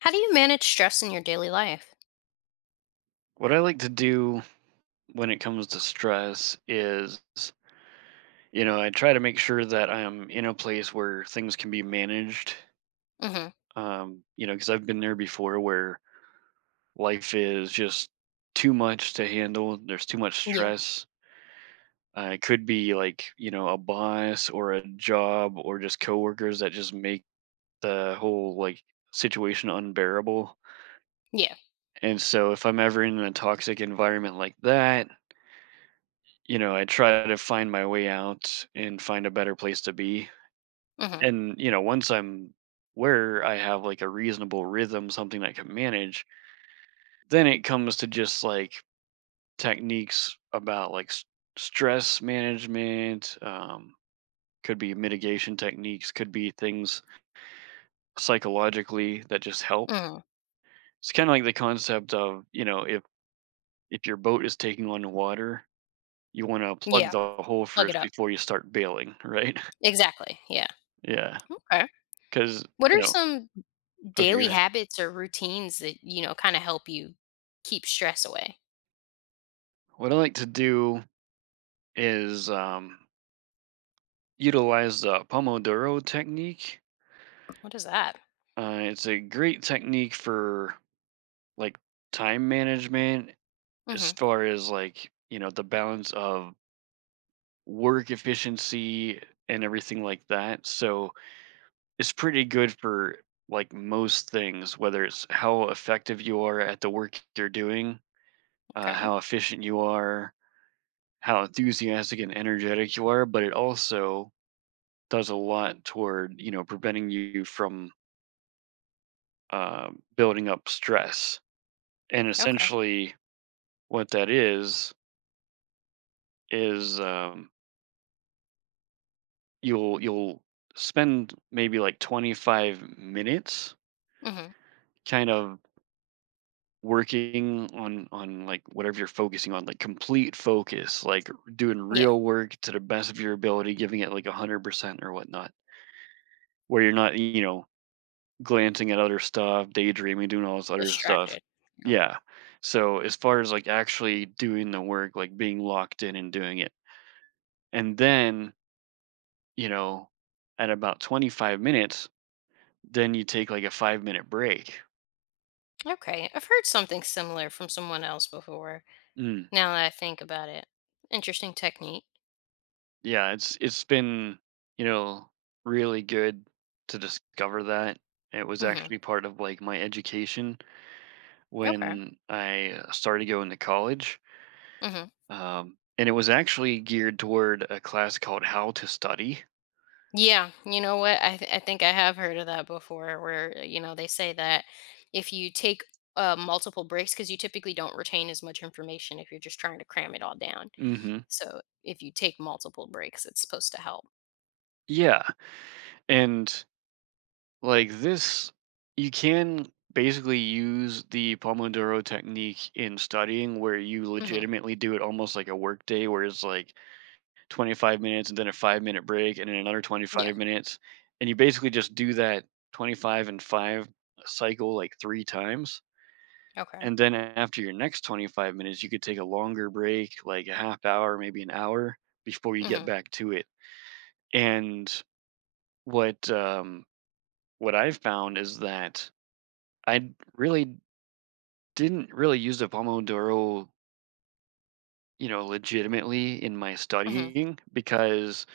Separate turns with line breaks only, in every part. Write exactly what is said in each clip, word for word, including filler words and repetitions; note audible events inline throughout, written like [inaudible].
How do you manage stress in your daily life?
What I like to do when it comes to stress is, you know, I try to make sure that I'm in a place where things can be managed.
Mhm.
Um, you know, because I've been there before where life is just too much to handle. There's too much
Yeah.
stress. Uh, it could be like, you know, a boss or a job or just coworkers that just make the whole like situation unbearable.
Yeah.
And so if I'm ever in a toxic environment like that, you know, I try to find my way out and find a better place to be.
Mhm.
And, you know, once I'm where I have like a reasonable rhythm, something I can manage, then it comes to just like techniques about like s- stress management. Um, could be mitigation techniques, could be things psychologically that just help.
Mhm.
It's kind of like the concept of, you know, if if your boat is taking on water, you want to
Yeah.
plug the hole
Plug it
first
up.
before you start bailing, right?
Exactly. Yeah.
[laughs] Yeah.
Okay.
'Cause,
What
you
are
know
some
okay, go
daily
ahead.
habits or routines that, you know, kinda help you keep stress away?
What I like to do is, um, utilize the Pomodoro technique.
What is that?
Uh, it's a great technique for, like, time management as
Mhm.
far as, like, you know, the balance of work efficiency and everything like that. So, it's pretty good for, like, most things, whether it's how effective you are at the work you're doing, uh,
Okay.
how efficient you are, how enthusiastic and energetic you are, but it also does a lot toward, you know, preventing you from uh, building up stress. And
Okay.
essentially, what that is is um, you'll you'll spend maybe like twenty-five minutes
Mhm.
kind of working on on like whatever you're focusing on, like complete focus, like doing
Yeah.
real work to the best of your ability, giving it like one hundred percent or whatnot, where you're not you know glancing at other stuff, daydreaming, doing all this other stuff.
Distracted. Yeah.
Yeah. So as far as like actually doing the work, like being locked in and doing it. And then, you know, at about twenty-five minutes, then you take like a five minute break.
Okay. I've heard something similar from someone else before,
Mm.
now that I think about it. Interesting technique.
Yeah, it's it's been, you know, really good to discover that. It was
Mhm.
actually part of like my education
Okay.
when I started going to college.
Mhm.
Um, and it was actually geared toward a class called How to Study.
Yeah, you know what? I th- I think I have heard of that before, where uh, you know, they say that if you take uh, multiple breaks, because you typically don't retain as much information if you're just trying to cram it all down.
Hmm.
So if you take multiple breaks, it's supposed to help.
Yeah. And like this, you can basically use the Pomodoro technique in studying where you
Hmm.
legitimately do it almost like a work day where it's like twenty-five minutes and then a five minute break and then another
Yeah.
twenty-five minutes. And you basically just do that twenty-five and five cycle like three times.
Okay.
And then after your next twenty-five minutes, you could take a longer break, like a half hour, maybe an hour before you get
Hmm.
back to it. And what um, what I've found is that I really didn't really use the Pomodoro, you know, legitimately in my
Hmm.
studying because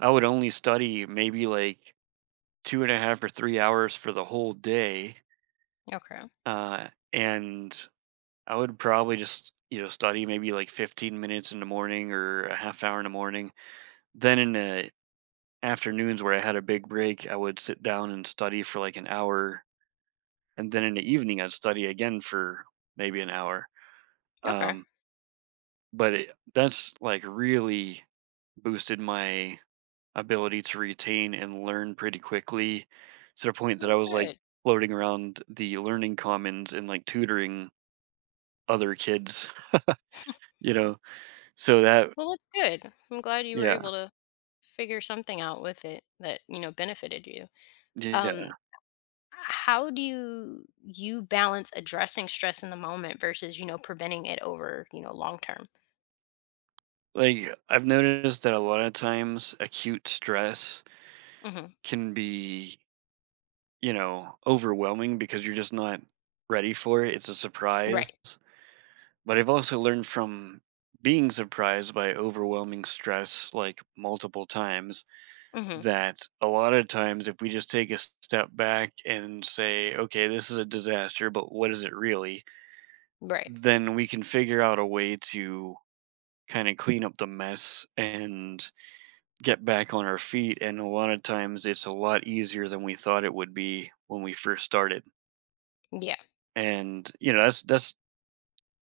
I would only study maybe like two and a half or three hours for the whole day,
Okay.
uh, and I would probably just you know study maybe like fifteen minutes in the morning or a half hour in the morning. Then in the afternoons where I had a big break, I would sit down and study for like an hour, and then in the evening I'd study again for maybe an hour.
Okay.
Um, but it, that's like really boosted my ability to retain and learn pretty quickly to the point that I
Well,
was like
good.
floating around the learning commons and like tutoring other kids, [laughs] you know. So that
Well, that's good. I'm glad you were
Yeah,
able to figure something out with it that, you know, benefited you. Um,
yeah.
how do you you balance addressing stress in the moment versus, you know, preventing it over, you know, long term?
Like I've noticed that a lot of times acute stress
Hmm.
can be you know, overwhelming because you're just not ready for it. It's a surprise.
Right.
But I've also learned from being surprised by overwhelming stress like multiple times
Hmm.
that a lot of times if we just take a step back and say, okay, this is a disaster, but what is it really?
Right.
Then we can figure out a way to kind of clean up the mess and get back on our feet. And a lot of times it's a lot easier than we thought it would be when we first started.
Yeah.
And you know that's that's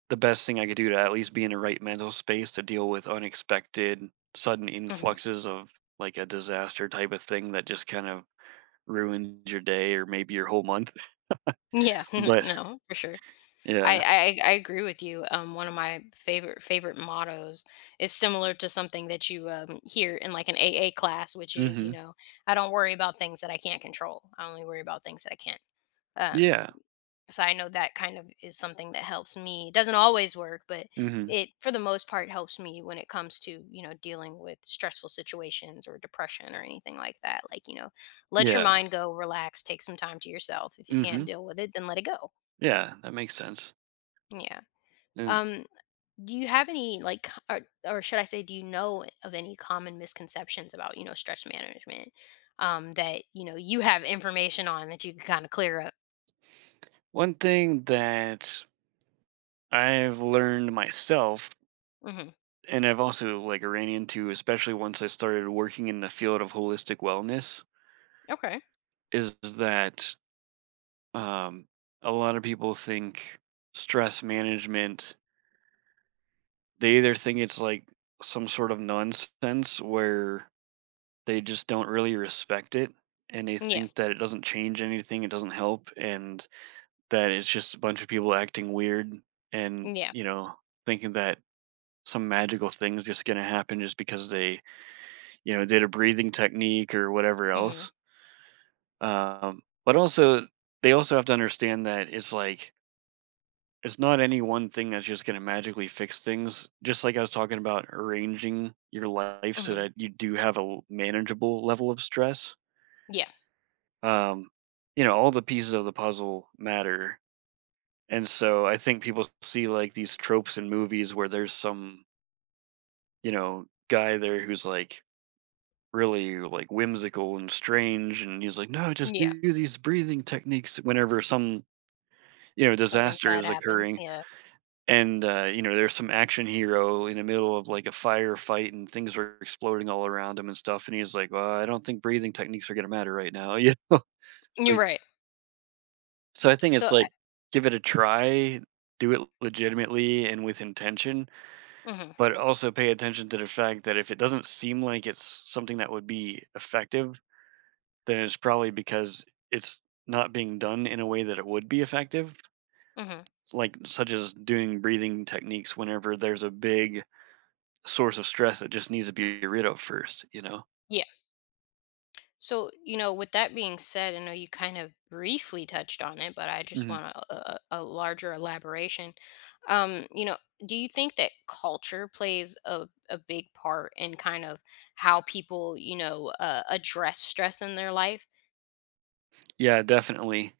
the best thing I could do to at least be in the right mental space to deal with unexpected sudden
Hmm.
influxes of like a disaster type of thing that just kind of ruins your day or maybe your whole month. [laughs]
Yeah. [laughs]
But
No, for sure.
yeah.
I, I i agree with you. Um one of my favorite favorite mottos is similar to something that you um hear in like an AA class, which is, you
Hmm.
know, I don't worry about things that I can't control. I only worry about things that I can. Um,
Yeah.
so I know that kind of is something that helps me. It doesn't always work, but
Hmm.
it for the most part helps me when it comes to, you know, dealing with stressful situations or depression or anything like that. Like, you know, let your
Yeah.
mind go, relax, take some time to yourself. If you can't
Hmm.
deal with it, then let it go.
Yeah, that makes sense.
Yeah.
And
Um, do you have any like c- or, or should I say, do you know of any common misconceptions about, you know, stress management, um, that, you know, you have information on that you can kind of clear up?
one thing that I've learned myself,
Mhm.
and I've also like ran into, especially once I started working in the field of holistic wellness,
Okay.
is that um, a lot of people think stress management, they either think it's like some sort of nonsense where they just don't really respect it and they
Yeah.
think that it doesn't change anything, it doesn't help, and that it's just a bunch of people acting weird and,
Yeah.
you know, thinking that some magical thing is just going to happen just because they, you know, did a breathing technique or whatever
Mhm.
else. Um, but also, they also have to understand that it's like it's not any one thing that's just going to magically fix things. Just like I was talking about arranging your life so
Mhm.
that you do have a l- manageable level of stress.
Yeah,
Um, you know, all the pieces of the puzzle matter. And so I think people see like these tropes in movies where there's some, you know, guy there who's like really like whimsical and strange and he's like, "No, just
yeah,
do these breathing techniques whenever some, you know,
something
disaster
bad
is
happens,
occurring."
yeah.
And, uh, you know, there's some action hero in the middle of like a firefight and things are exploding all around him and stuff. And he's like, well, I don't think breathing techniques are going to matter right now. [laughs] You know,
You're
like,
right.
so I think
So
it's
I
like, give it a try, do it legitimately and with intention,
mhm,
but also pay attention to the fact that if it doesn't seem like it's something that would be effective, then it's probably because it's not being done in a way that it would be effective,
mhm,
like such as doing breathing techniques whenever there's a big source of stress that just needs to be rid of first, you know?
yeah. So, you know, with that being said, I know you kind of briefly touched on it, but I just
Hmm.
want a a a larger elaboration. Um, you know, do you think that culture plays a a big part in kind of how people, you know, uh, address stress in their life?
Yeah, definitely.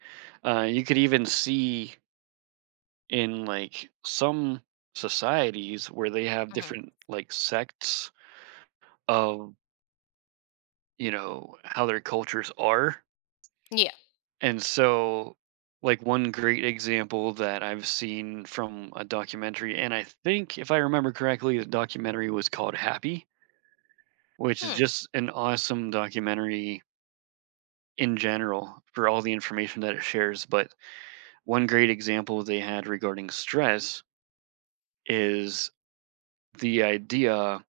Uh, you could even see in like some societies where they have
Mhm.
different like sects of, you know, how their cultures are.
Yeah.
And so, like, one great example that I've seen from a documentary, and I think if I remember correctly, the documentary was called Happy, which is
Hmm,
just an awesome documentary in general for all the information that it shares. But one great example they had regarding stress is the idea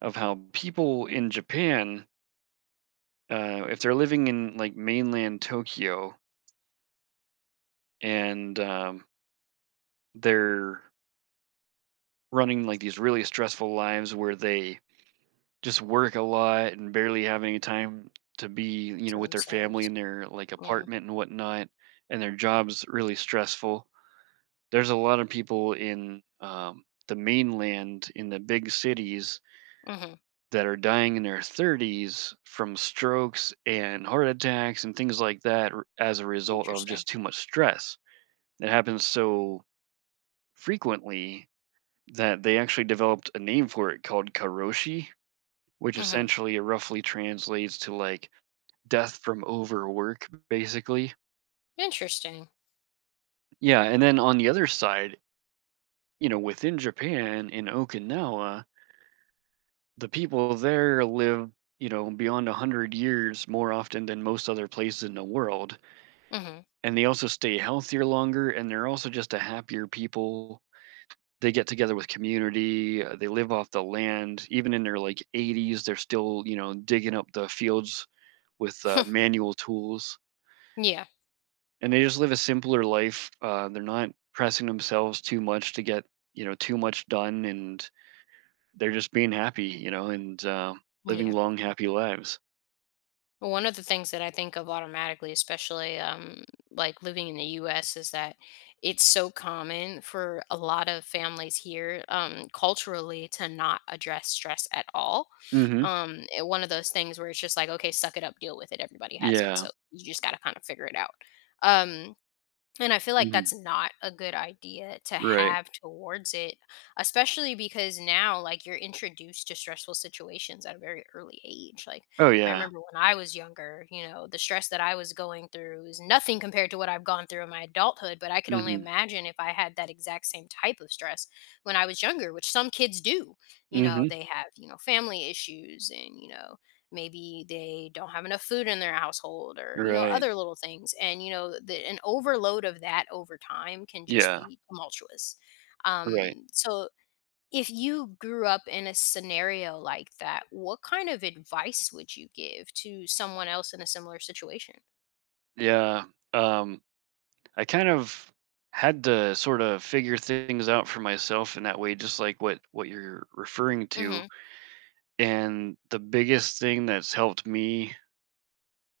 of how people in Japan, uh, if they're living in like mainland Tokyo and um, they're running like these really stressful lives where they just work a lot and barely have any time to be, you
to
know, with their family
themselves.
in their like
Yeah.
apartment and whatnot, and their job's really stressful. There's a lot of people in um, the mainland in the big cities
Mhm.
that are dying in their thirties from strokes and heart attacks and things like that r- as a result of
Interesting.
just too much stress. It happens so frequently that they actually developed a name for it called karoshi, which
Mhm.
essentially roughly translates to like death from overwork, basically.
Interesting.
Yeah, and then on the other side, you know, within Japan in Okinawa, the people there live, you know, beyond one hundred years more often than most other places in the world,
Mhm.
and they also stay healthier longer, and they're also just a happier people. They get together with community. Uh, they live off the land even in their like eighties. They're still you know digging up the fields with uh,
[laughs]
manual tools,
Yeah.
and they just live a simpler life. Uh, they're not pressing themselves too much to get you know too much done, and they're just being happy, you know and uh, living
Yeah.
long happy lives.
Well, one of the things that I think of automatically, especially um, like living in the U S, is that it's so common for a lot of families here, um, culturally, to not address stress at all.
Hmm.
Um, it- one of those things where it's just like, okay, suck it up, deal with it. Everybody has it,
Yeah.
so you just got to kind of figure it out. Um, and I feel like that's
Hmm.
not a good idea to
Right.
have towards it, especially because now, like, you're introduced to stressful situations at a very early age. Like,
Oh,
I
yeah.
remember when I was younger, you know, the stress that I was going through is nothing compared to what I've gone through in my adulthood. But I could only
Hmm.
imagine if I had that exact same type of stress when I was younger, which some kids do. You know,
Hmm.
they have, you know, family issues and, you know, maybe they don't have enough food in their household, or, you know,
Right.
other little things, and, you know, the, an overload of that over time can just
Yeah.
be tumultuous.
Right.
Um, so if you grew up in a scenario like that, what kind of advice would you give to someone else in a similar situation?
Yeah, um, I kind of had to sort of figure things out for myself in that way, just like what what you're referring to.
Mm-hmm.
And the biggest thing that's helped me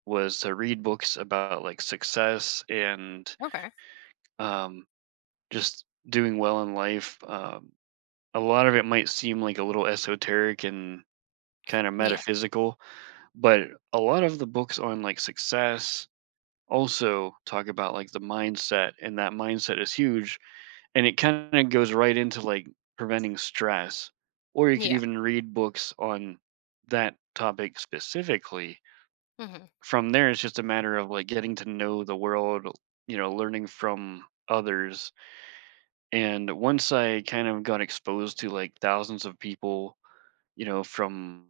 was to read books about like success and
Okay.
um, just doing well in life. Um, a lot of it might seem like a little esoteric and kind of
Yeah.
metaphysical, but a lot of the books on like success also talk about like the mindset, and that mindset is huge. And it kinda goes right into, like, preventing stress, or you could
Yeah.
even read books on that topic specifically.
Mm-hmm.
From there, it's just a matter of, like, getting to know the world, you know, learning from others, and once I kind of got exposed to, like, thousands of people, you know, from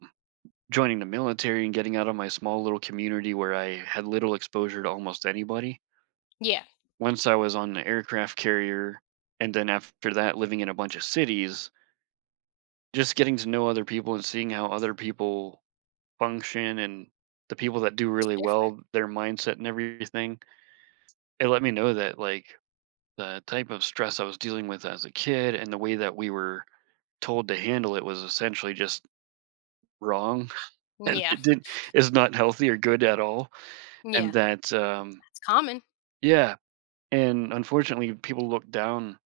joining the military and getting out of my small little community where I had little exposure to almost anybody.
Yeah,
Once I was on the aircraft carrier, and then after that living in a bunch of cities, just getting to know other people and seeing how other people function and the people that do
it's
really
different.
well, their mindset and everything, it let me know that like the type of stress I was dealing with as a kid and the way that we were told to handle it was essentially just wrong [laughs] and
Yeah.
it didn't is not healthy or good at all.
Yeah.
And that um
It's common.
Yeah. And unfortunately people look down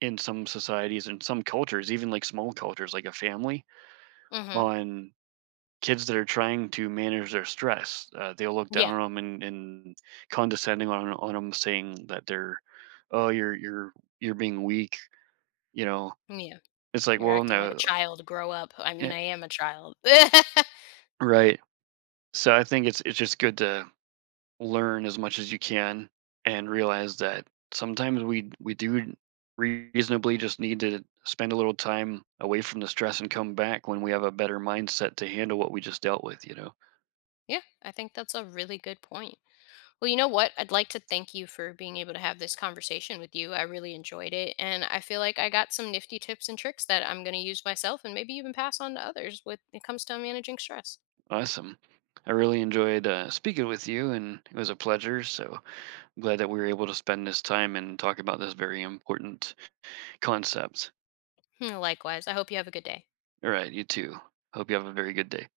in some societies and some cultures, even like small cultures like a family,
Mm-hmm.
on kids that are trying to manage their stress. Uh, they'll look
Yeah.
down on them and, and condescending on on them, saying that they're, oh, you're you're you're being weak. You know,
Yeah,
it's like,
you're
well,
acting like a
no,
child, grow up. I mean,
eh,
I am a child. [laughs]
right. So I think it's it's just good to learn as much as you can and realize that sometimes we we do reasonably just need to spend a little time away from the stress and come back when we have a better mindset to handle what we just dealt with. You know.
Yeah, I think that's a really good point. Well, you know what? I'd like to thank you for being able to have this conversation with you. I really enjoyed it. And I feel like I got some nifty tips and tricks that I'm going to use myself and maybe even pass on to others with when it comes to managing stress.
Awesome. I really enjoyed uh, speaking with you, and it was a pleasure. So I'm glad that we were able to spend this time and talk about this very important concept.
Hmm, likewise, I hope you have a good day.
All right, you too. Hope you have a very good day.